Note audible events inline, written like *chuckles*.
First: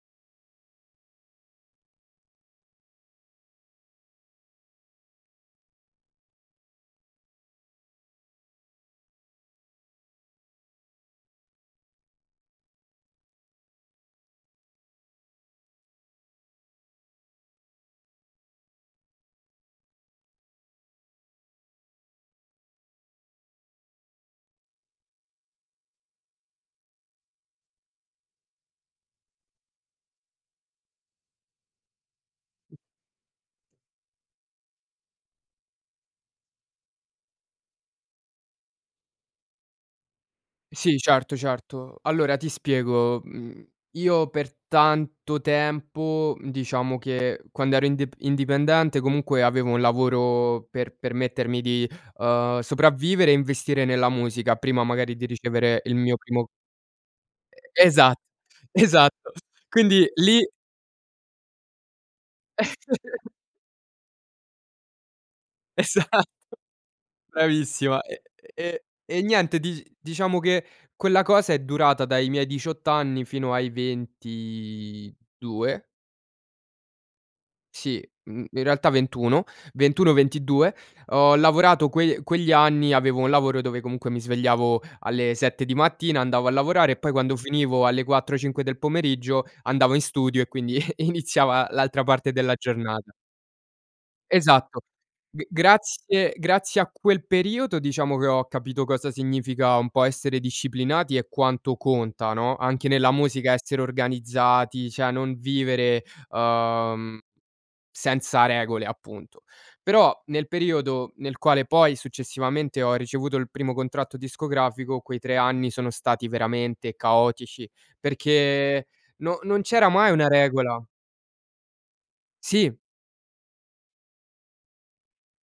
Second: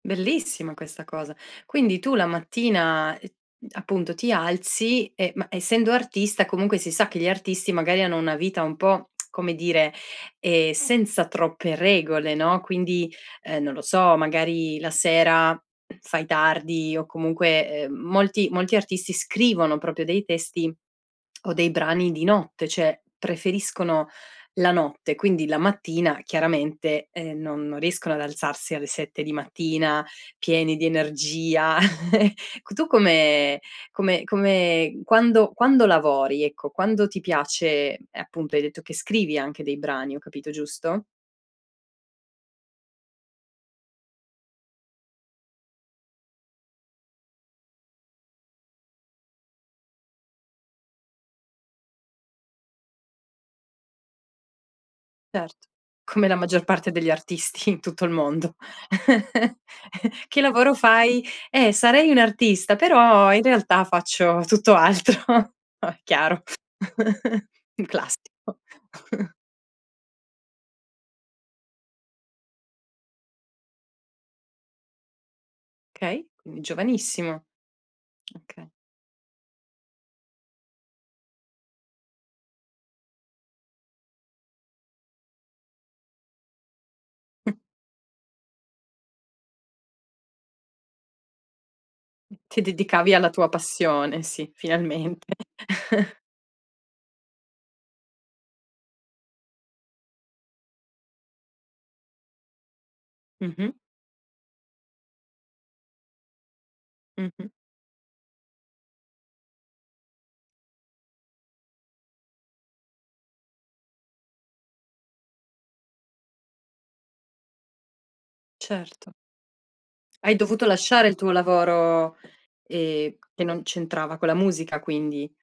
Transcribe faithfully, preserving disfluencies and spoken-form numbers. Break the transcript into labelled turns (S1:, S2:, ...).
S1: Bellissima questa cosa. Quindi tu la mattina, uh, appunto, ti alzi, ehm, ma essendo artista, comunque si sa che gli artisti magari hanno una vita un po', *clicks tongue* come dire, ehm, senza troppe regole, no, quindi, uhm, non lo so, magari la sera *clears throat* fai tardi o comunque, uhm, molti molti artisti scrivono proprio dei testi *clicks tongue* o dei brani di notte, ceh preferiscono la notte, quindi la mattina chiaramente, ehm, non non riescono ad alzarsi alle sette di mattina pieni di energia. *chuckles* C tu come come come quando quando lavori, ecco, quando ti piace appunto, hai detto che scrivi anche dei brani, ho capito
S2: Sì,
S1: giusto?
S2: certo, certo. Allora ti spiego. Mhmm, io per tanto tempo, mhmm, diciamo che quando ero ind indipendente comunque avevo un lavoro per permettermi di, uhm, sopravvivere e investire nella musica, prima magari di
S1: Certo,
S2: ricevere il mio
S1: come la
S2: primo
S1: maggior parte degli artisti in tutto il
S2: Esa
S1: mondo.
S2: esatto.
S1: *chuckles*
S2: Quindi lì
S1: "Che lavoro fai?" "Eh, sarei un'artista,
S2: *chuckles*
S1: però in realtà faccio tutto altro." *chuckles*
S2: Esatto
S1: Chiaro. *chuckles* Un
S2: Bravissima, ehm,
S1: classico.
S2: ehm, e
S1: *chuckles*
S2: niente, di diciamo che quella cosa è durata dai miei diciotto anni fino ai ventidue.
S1: Okay, quindi giovanissimo.
S2: Sì, mhmm, in
S1: Okay.
S2: realtà ventuno. ventuno, ventidue, ho lavorato que quegli anni avevo un lavoro dove comunque mi svegliavo alle sette di mattina andavo a lavorare e poi quando
S1: *chuckles*
S2: finivo alle quattro, cinque del pomeriggio, andavo in studio e quindi *chuckles* i iniziava l'altra parte della
S1: Ti
S2: giornata.
S1: dedicavi alla tua passione, sì,
S2: Esatto,
S1: finalmente.
S2: g
S1: *chuckles*
S2: grazie grazie a quel periodo diciamo, che ho capito cosa significa un po' essere disciplinati e quanto conta, no, anche nella musica
S1: Mh-mh.
S2: essere organizzati, ceh non vivere, uhm,
S1: Mh-mh.
S2: senza regole appunto. Però nel periodo nel quale poi successivamente ho ricevuto il primo contratto discografico, quei tre anni sono stati veramente caotici, perché
S1: Certo.
S2: non non c'era mai una
S1: Hai dovuto
S2: regola
S1: lasciare il tuo lavoro,
S2: Sì.
S1: ehm, che non c'entrava con la musica quindi.